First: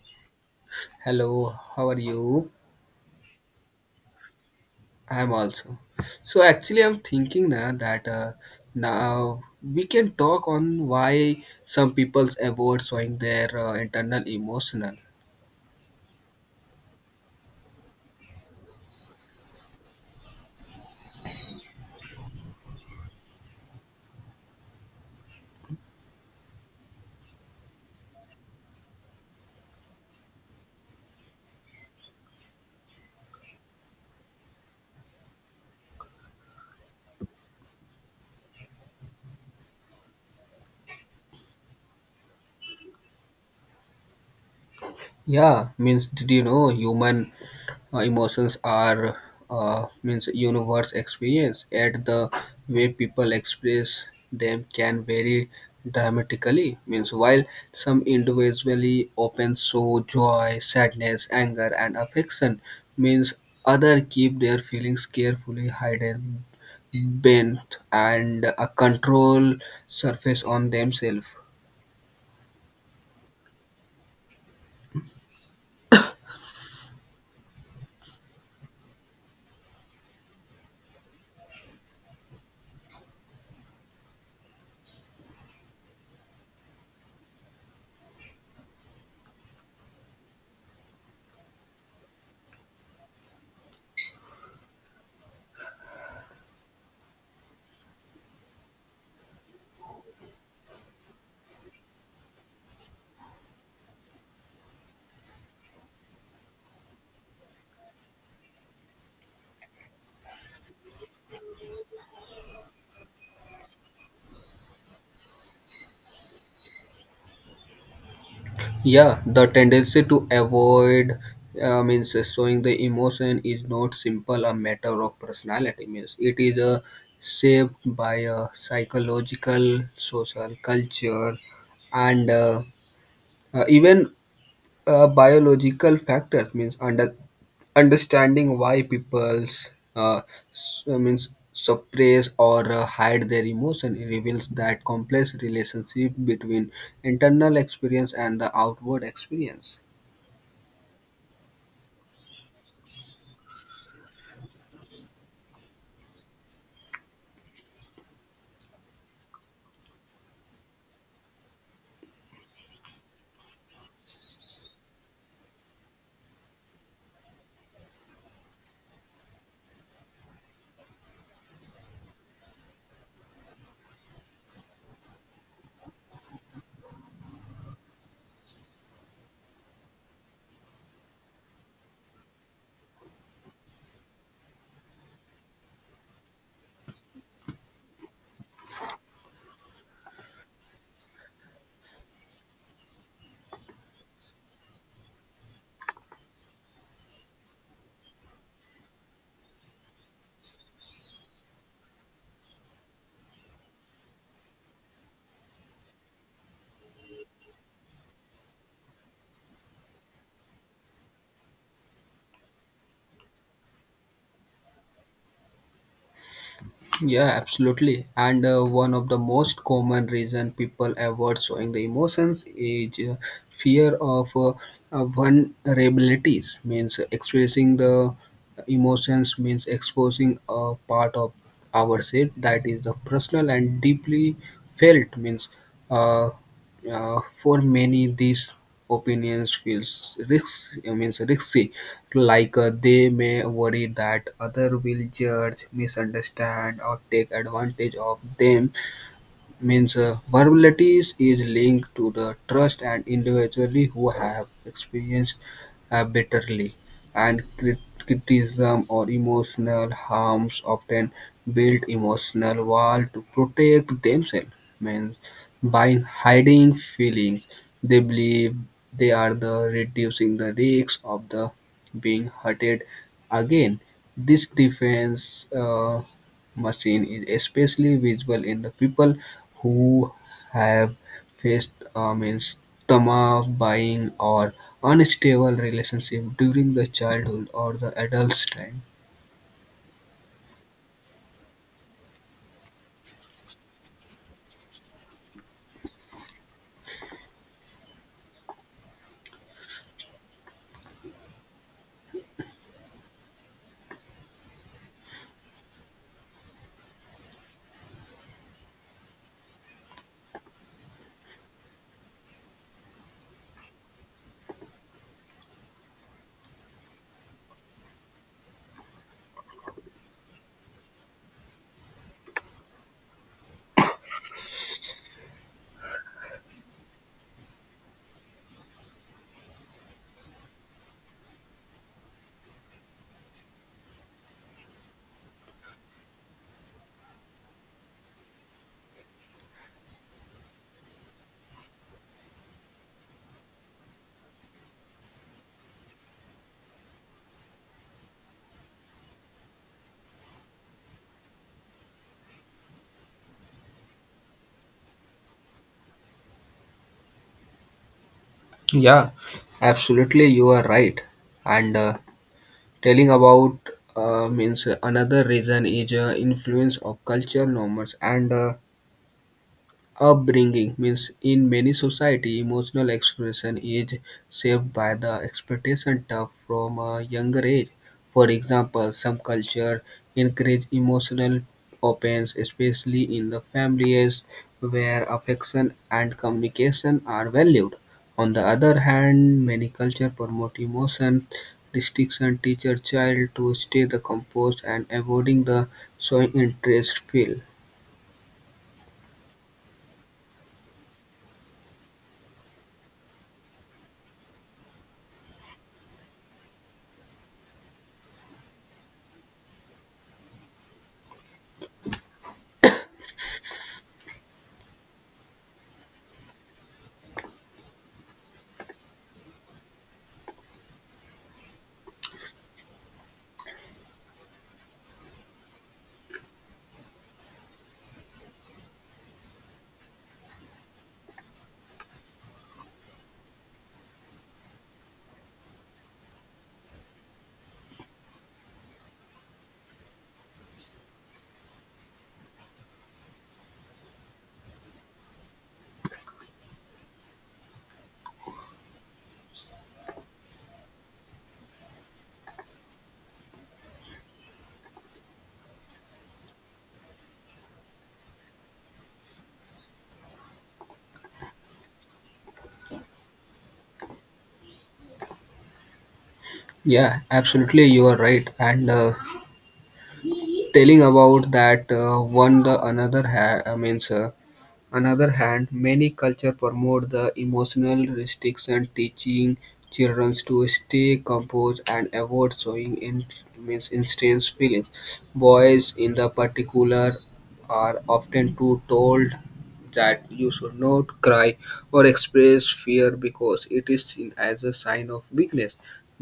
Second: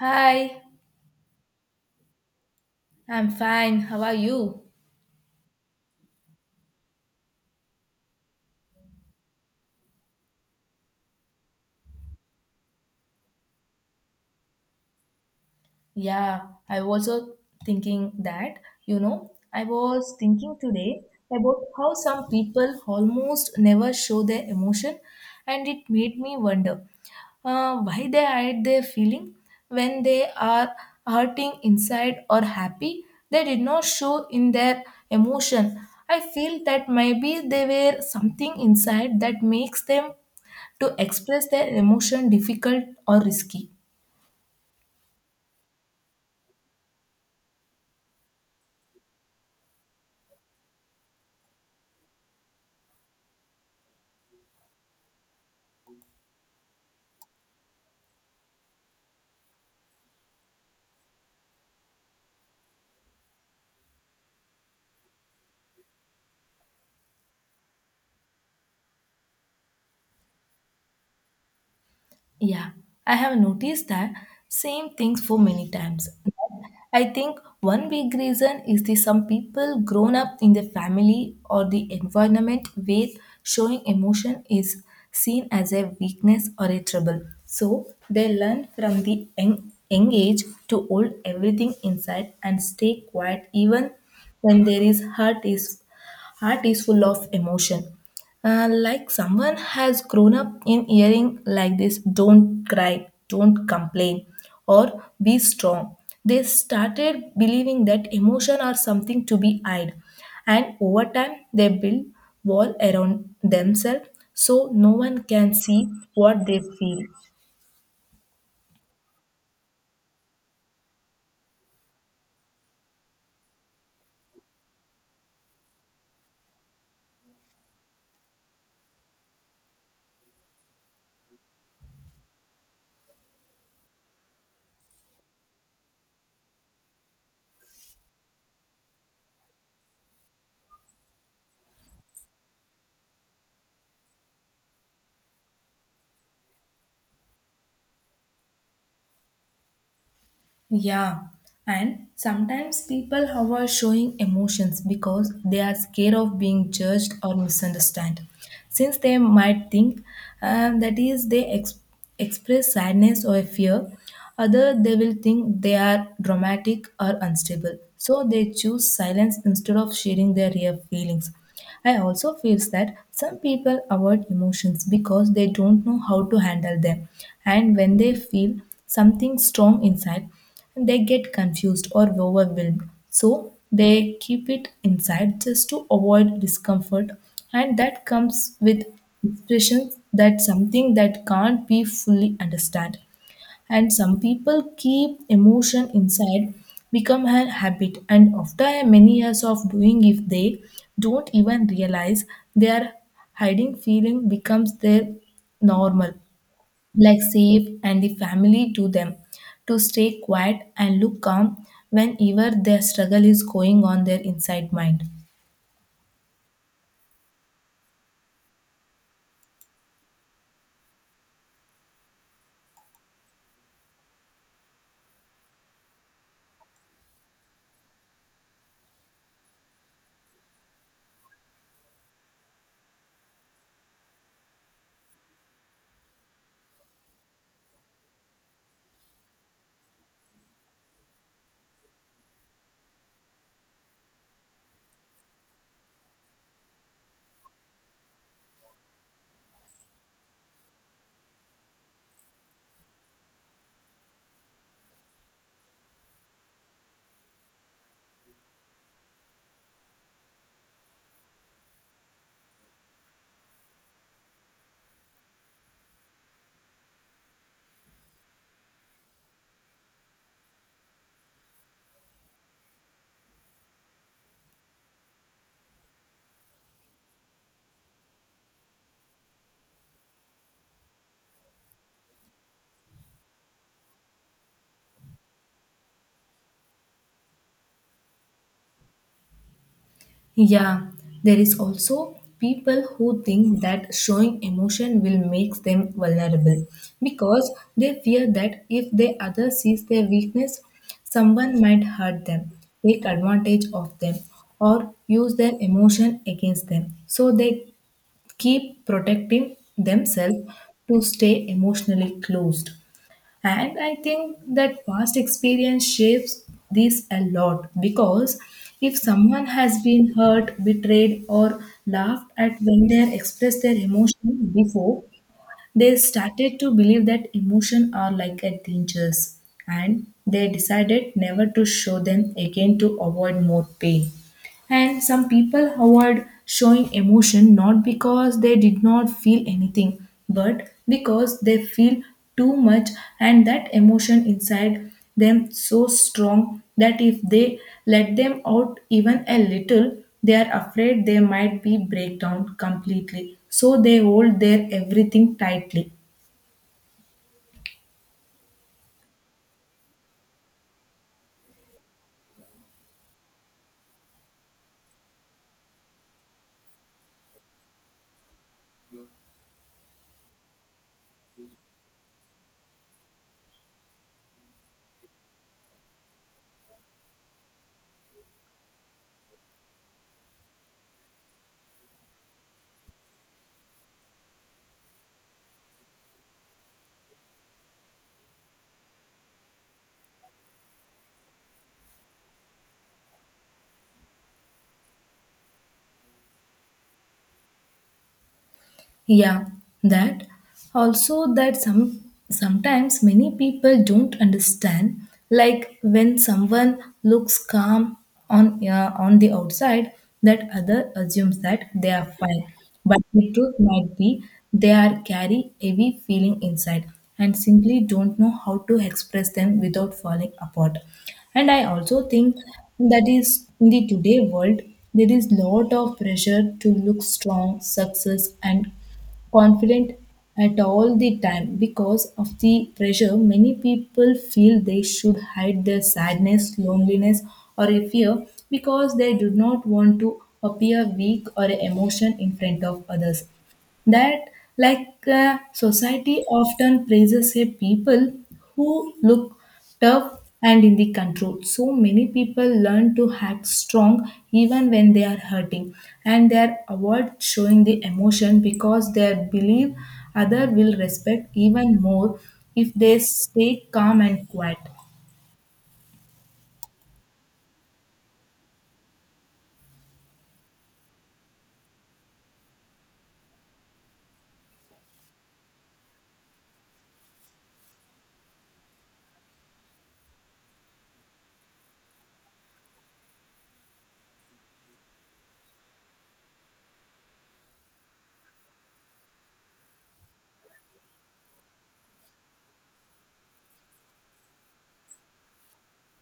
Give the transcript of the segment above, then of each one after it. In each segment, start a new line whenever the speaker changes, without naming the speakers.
Hi,
Hello, how are you?
I'm fine. How are you?
I'm also. So actually, I'm thinking now that now we can talk on why some people avoid showing their internal emotional.
Yeah, I was also thinking that, you know, I was thinking today about how some people almost never show their emotion, and it made me wonder why they hide their feeling when they are hurting inside or happy. They did not show in their emotion. I feel that maybe they were something inside that makes them to express their emotion difficult or risky.
Yeah, means did you know human emotions are means universe experience, yet the way people express them can vary dramatically. Means while some individually open show joy, sadness, anger and affection, means other keep their feelings carefully hidden, bent and a control surface on themselves.
Yeah, I have noticed that same things for many times. I think one big reason is that some people grown up in the family or the environment where showing emotion is seen as a weakness or a trouble. So they learn from the young age to hold everything inside and stay quiet even when there is heart is full of emotion. Like someone has grown up in hearing like this: don't cry, don't complain, or be strong. They started believing that emotion are something to be hid, and over time they build wall around themselves so no one can see what they feel.
Yeah, the tendency to avoid means showing the emotion is not simple a matter of personality. Means it is a shaped by a psychological, social, culture, and even biological factors. Means under understanding why people's uh, means suppress or hide their emotion reveals that complex relationship between internal experience and the outward experience.
Yeah, and sometimes people who are showing emotions because they are scared of being judged or misunderstood. Since they might think that is express sadness or fear, other they will think they are dramatic or unstable. So they choose silence instead of sharing their real feelings. I also feel that some people avoid emotions because they don't know how to handle them. And when they feel something strong inside, they get confused or overwhelmed. So they keep it inside just to avoid discomfort. And that comes with expressions that something that can't be fully understood, and some people keep emotion inside become a habit, and after many years of doing if they don't even realize they are hiding feeling becomes their normal, like safe and the family to them to stay quiet and look calm whenever their struggle is going on their inside mind.
Yeah, absolutely. And one of the most common reason people avoid showing the emotions is fear of vulnerabilities. Means expressing the emotions means exposing a part of ourselves that is the personal and deeply felt. Means uh, for many, these opinions feels risks. I mean, risky. Like they may worry that other will judge, misunderstand, or take advantage of them. Means vulnerability is linked to the trust, and individually who have experienced bitterly and criticism or emotional harms often build emotional wall to protect themselves. Means by hiding feelings they believe they are the reducing the risks of the being hurted again. This defense machine is especially visible in the people who have faced means trauma, buying, or unstable relationship during the childhood or the adult's time.
Yeah, there is also people who think that showing emotion will make them vulnerable because they fear that if the other sees their weakness, someone might hurt them, take advantage of them, or use their emotion against them. So they keep protecting themselves to stay emotionally closed. And I think that past experience shapes this a lot because if someone has been hurt, betrayed, or laughed at when they expressed their emotion before, they started to believe that emotion are like a dangers and they decided never to show them again to avoid more pain. And some people avoid showing emotion not because they did not feel anything, but because they feel too much, and that emotion inside them so strong that if they let them out even a little, they are afraid they might be break down completely. So they hold their everything tightly.
Yeah, absolutely, you are right. And telling about means another reason is influence of culture norms and upbringing. Means in many society emotional expression is shaped by the expectation of from a younger age. For example, some culture encourage emotional opens, especially in the families where affection and communication are valued. On the other hand, many culture promote emotion restriction, teacher child to stay the composed and avoiding the showing interest feel.
Yeah, that also that some sometimes many people don't understand, like when someone looks calm on the outside, that other assumes that they are fine, but the truth might be they are carry heavy feeling inside and simply don't know how to express them without falling apart. And I also think that is in the today world there is lot of pressure to look strong, success, and confident at all the time. Because of the pressure, many people feel they should hide their sadness, loneliness, or a fear because they do not want to appear weak or emotion in front of others. That society often praises a people who look tough and in the control, so many people learn to act strong even when they are hurting, and they are avoid showing the emotion because they believe other will respect even more if they stay calm and quiet.
Yeah, absolutely, you are right. And telling about that one the another ha- I means another hand, many culture promote the emotional restriction, teaching children to stay composed and avoid showing in means intense feelings. Boys, in the particular, are often too told that you should not cry or express fear because it is seen as a sign of weakness.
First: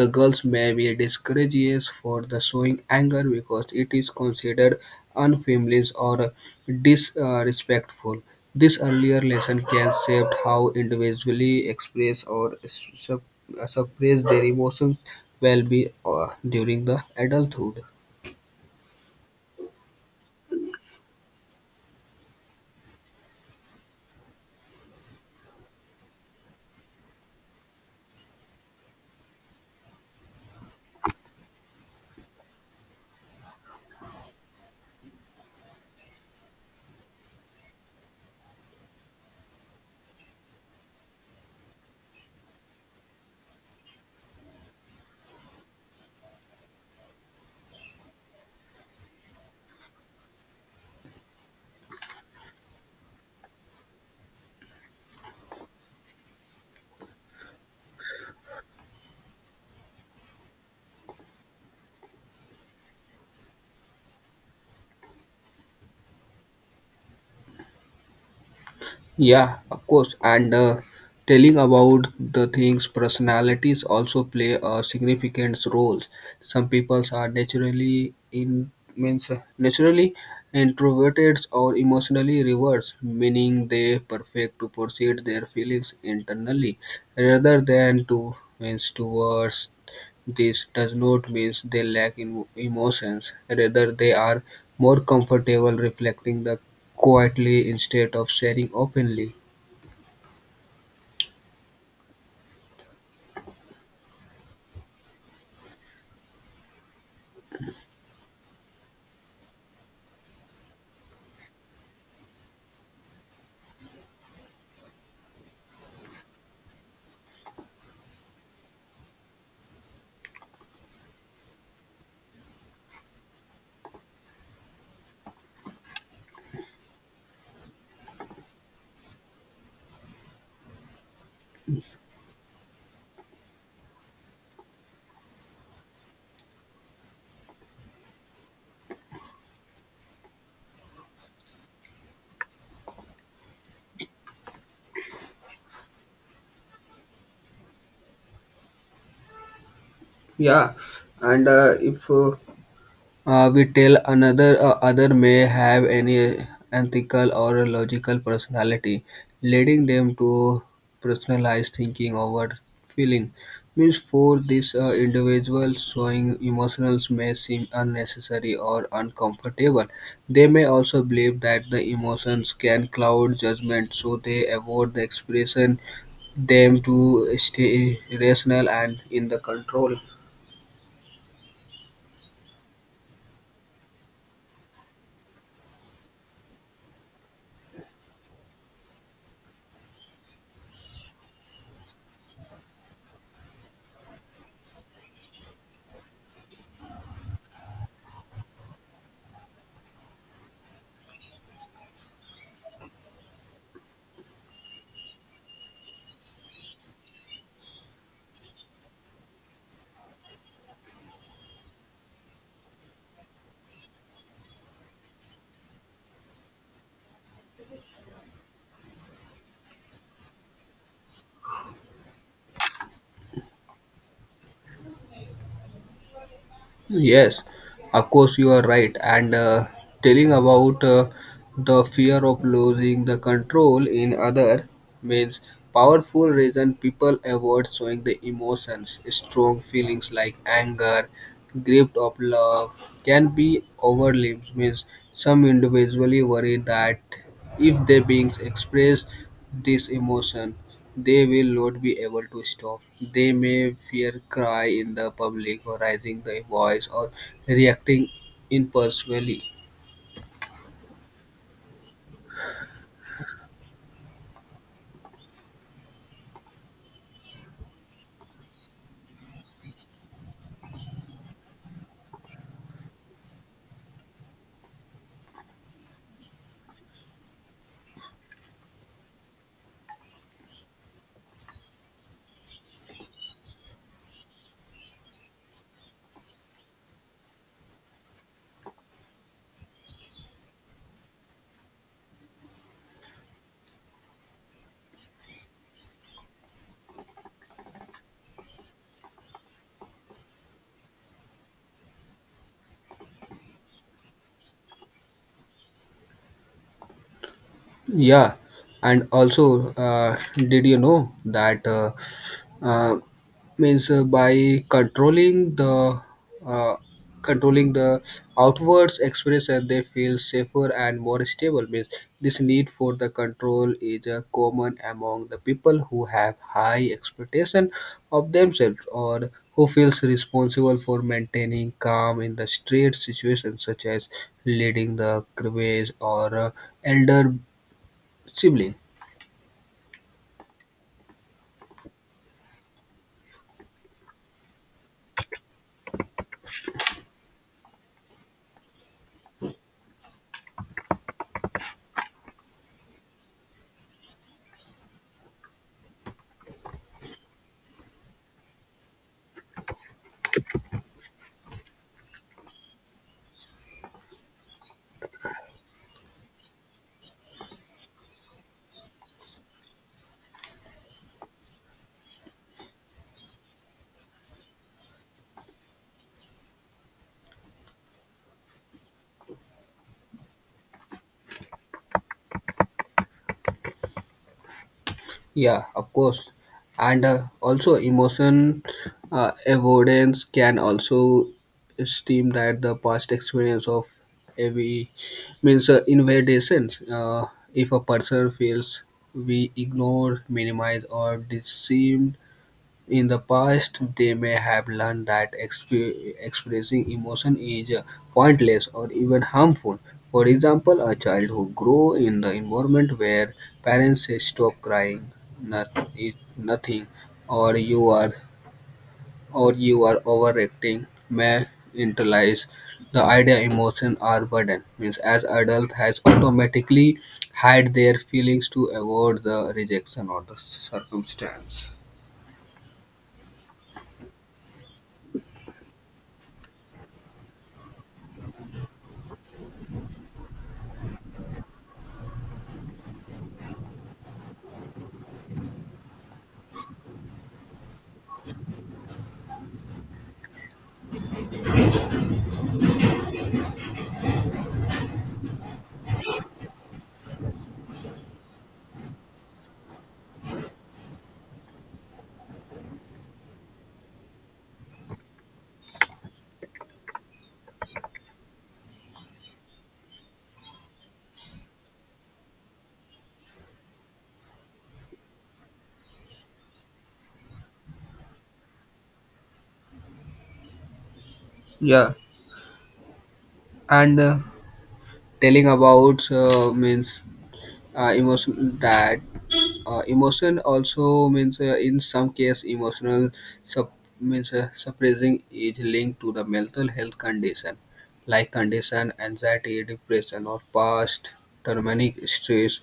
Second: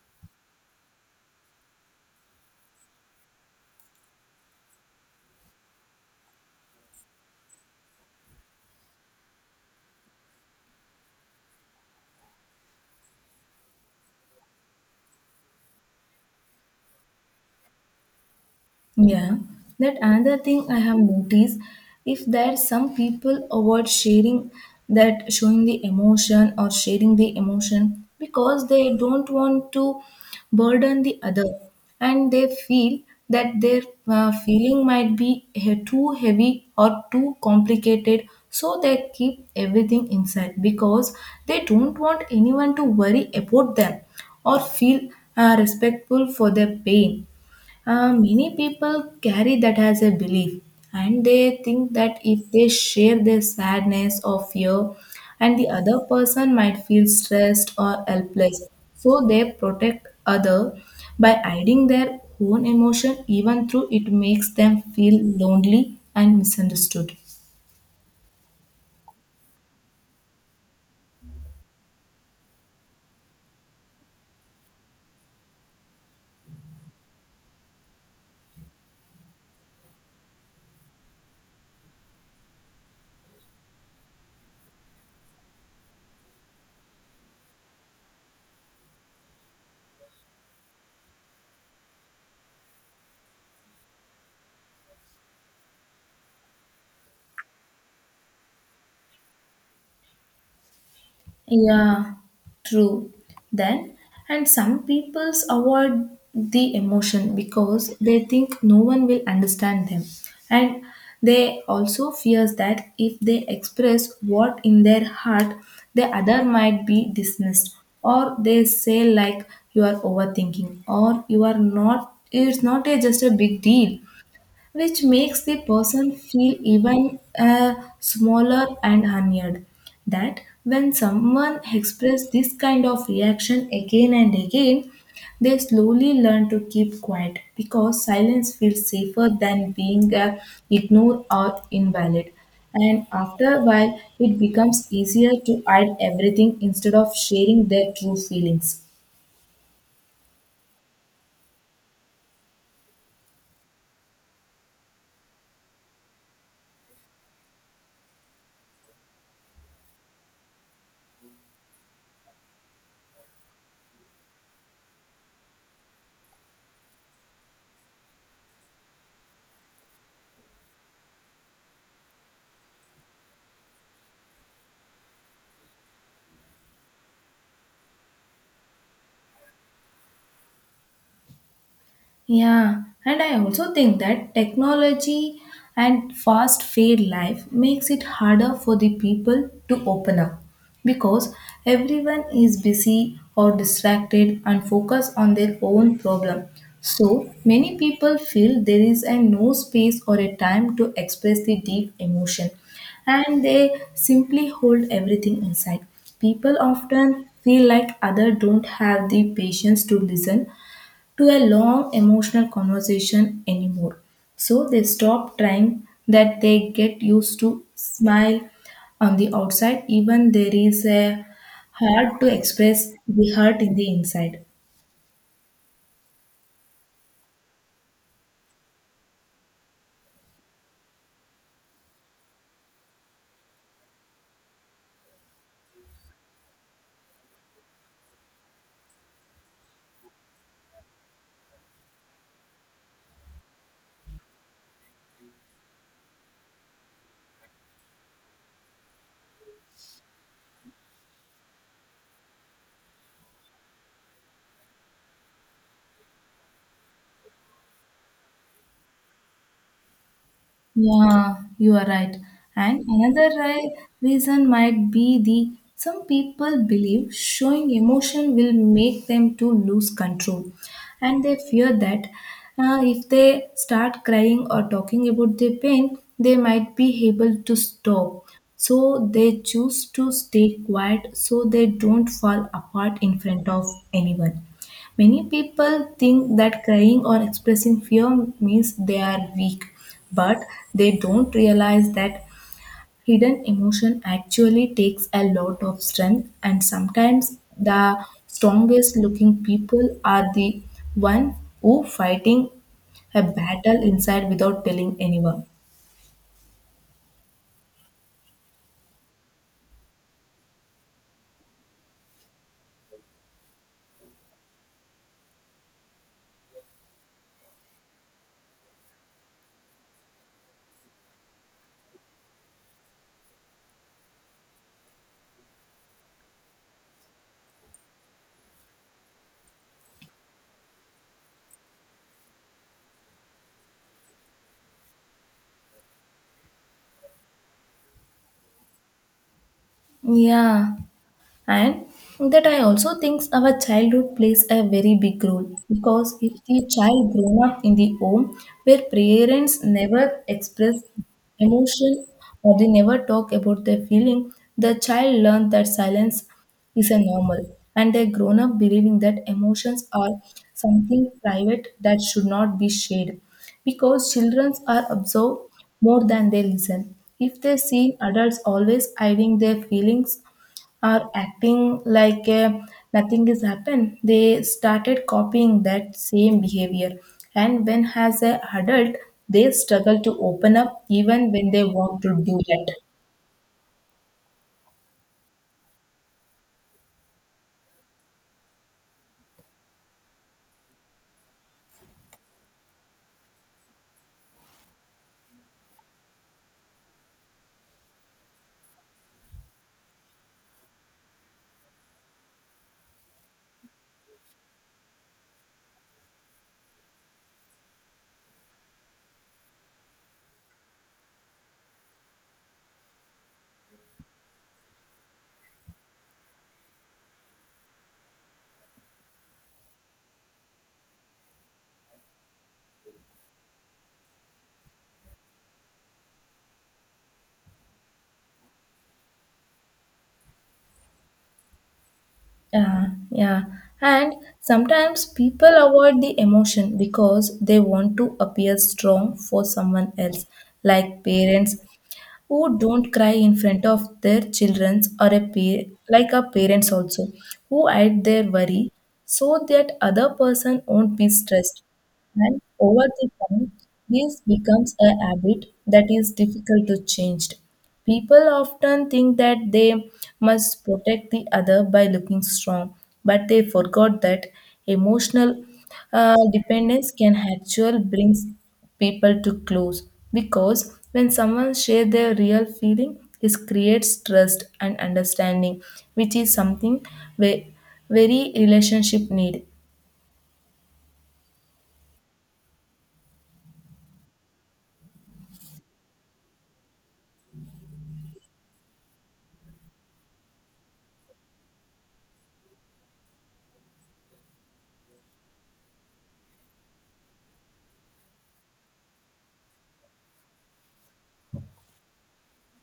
The girls may be discouraged for the showing anger because it is considered unfeminine or disrespectful. This earlier lesson can shape how individually express or sup- suppress their emotions well be during the adulthood.
Yeah, that another thing I have noticed, if there some people avoid sharing that showing the emotion or sharing the emotion because they don't want to burden the other, and they feel that their feeling might be too heavy or too complicated, so they keep everything inside because they don't want anyone to worry about them or feel respectful for their pain. Many people carry that as a belief, and they think that if they share their sadness or fear, and the other person might feel stressed or helpless, so they protect other by hiding their own emotion, even though it makes them feel lonely and misunderstood.
Yeah, of course. And telling about the things, personalities also play a significant role. Some people are naturally in means naturally introverted or emotionally reversed, meaning they perfect to proceed their feelings internally rather than to means towards. This does not mean they lack emotions; rather, they are more comfortable reflecting them quietly instead of sharing openly.
Yeah, true. Then, and some peoples avoid the emotion because they think no one will understand them. And they also fears that if they express what in their heart, the other might be dismissed, or they say like you are overthinking or you are not it's not a, just a big deal, which makes the person feel even smaller and unheard. That when someone expresses this kind of reaction again and again, they slowly learn to keep quiet because silence feels safer than being ignored or invalid. And after a while, it becomes easier to hide everything instead of sharing their true feelings.
Yeah, and if we tell another other may have any ethical or logical personality, leading them to personalized thinking over feeling. Means for these individuals, showing emotions may seem unnecessary or uncomfortable. They may also believe that the emotions can cloud judgment, so they avoid the expression them to stay rational and in the control.
Yeah, and I also think that technology and fast fade life makes it harder for the people to open up because everyone is busy or distracted and focused on their own problem. So many people feel there is a no space or a time to express the deep emotion and they simply hold everything inside. People often feel like others don't have the patience to listen to a long emotional conversation anymore. So they stop trying, that they get used to smile on the outside, even there is a hard to express the hurt in the inside.
Yes, of course you are right. And telling about the fear of losing the control in other means powerful reason people avoid showing the emotions. Strong feelings like anger, gripped of love, can be overwhelmed. Means some individually worry that if they being express this emotion, they will not be able to stop. They may fear cry in the public, or raising their voice, or reacting impulsively.
Yeah, you are right. And another reason might be the some people believe showing emotion will make them to lose control, and they fear that if they start crying or talking about their pain, they might be able to stop. So they choose to stay quiet so they don't fall apart in front of anyone. Many people think that crying or expressing fear means they are weak, but they don't realize that hidden emotion actually takes a lot of strength, and sometimes the strongest looking people are the one who fighting a battle inside without telling anyone.
Yeah, and also, did you know that uh, means by uh, controlling the outwards expression, they feel safer and more stable. Means this need for the control is common among the people who have high expectation of themselves, or who feels responsible for maintaining calm in the straight situations, such as leading the crusades or elder sibling.
Yeah. And that I also think our childhood plays a very big role, because if the child grown up in the home where parents never express emotion or they never talk about their feeling, the child learns that silence is a normal, and they grown up believing that emotions are something private that should not be shared. Because children are absorbed more than they listen, if they see adults always hiding their feelings are acting like nothing has happened, they started copying that same behavior, and when as a adult they struggle to open up even when they want to do that.
Yeah, of course, and also emotion avoidance can also seem that the past experience of every means invalidations. If a person feels we ignore, minimize, or deceive in the past, they may have learned that expressing emotion is pointless or even harmful. For example, a child who grows in the environment where parents say, "Stop crying, it's nothing," or, "You are or you are overreacting," may internalize the idea emotions are burden. Means, as adult has automatically hide their feelings to avoid the rejection or the circumstance.
Yeah, yeah, and sometimes people avoid the emotion because they want to appear strong for someone else, like parents who don't cry in front of their children or a peer, like our parents also, who hide their worry so that other person won't be stressed. And over the time, this becomes a habit that is difficult to change. People often think that they must protect the other by looking strong, but they forgot that emotional dependence can actually bring people to close because when someone shares their real feeling, it creates trust and understanding, which is something ve- very relationship need.
Yeah, and telling about means uh, emotion that emotion also means in some case emotional sup- means suppressing is linked to the mental health condition like condition anxiety, depression, or past traumatic stress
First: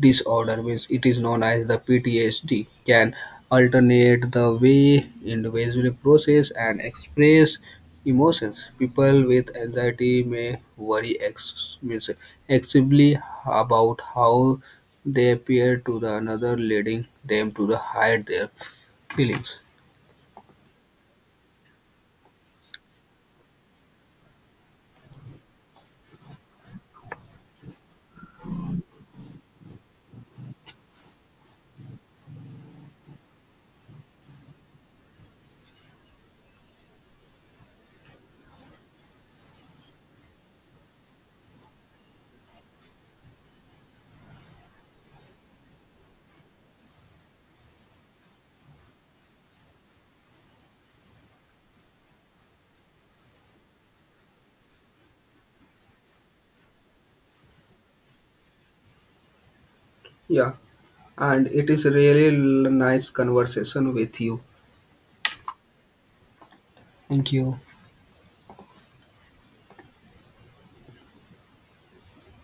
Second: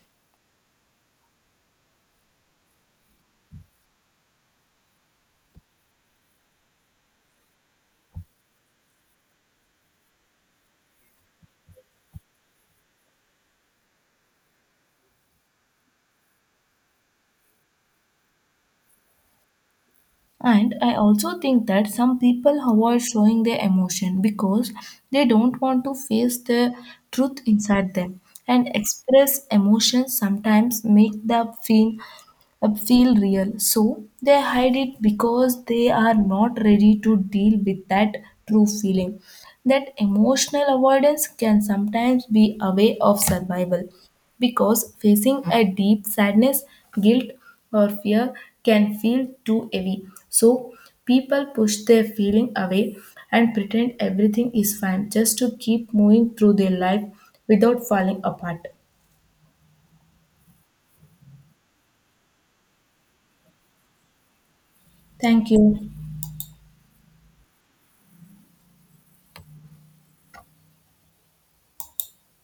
disorder, which it is known as the PTSD, can alternate the way individuals process and express emotions. People with anxiety may worry means excessively about how they appear to the another, leading them to the hide their feelings.
And I also think that some people avoid showing their emotion because they don't want to face the truth inside them. And express emotions sometimes make them feel feel real. So they hide it because they are not ready to deal with that true feeling. That emotional avoidance can sometimes be a way of survival because facing a deep sadness, guilt, or fear can feel too heavy. So people push their feeling away and pretend everything is fine just to keep moving through their life without falling apart.
Yeah, and it is really nice conversation with you.
Thank you.
Thank you.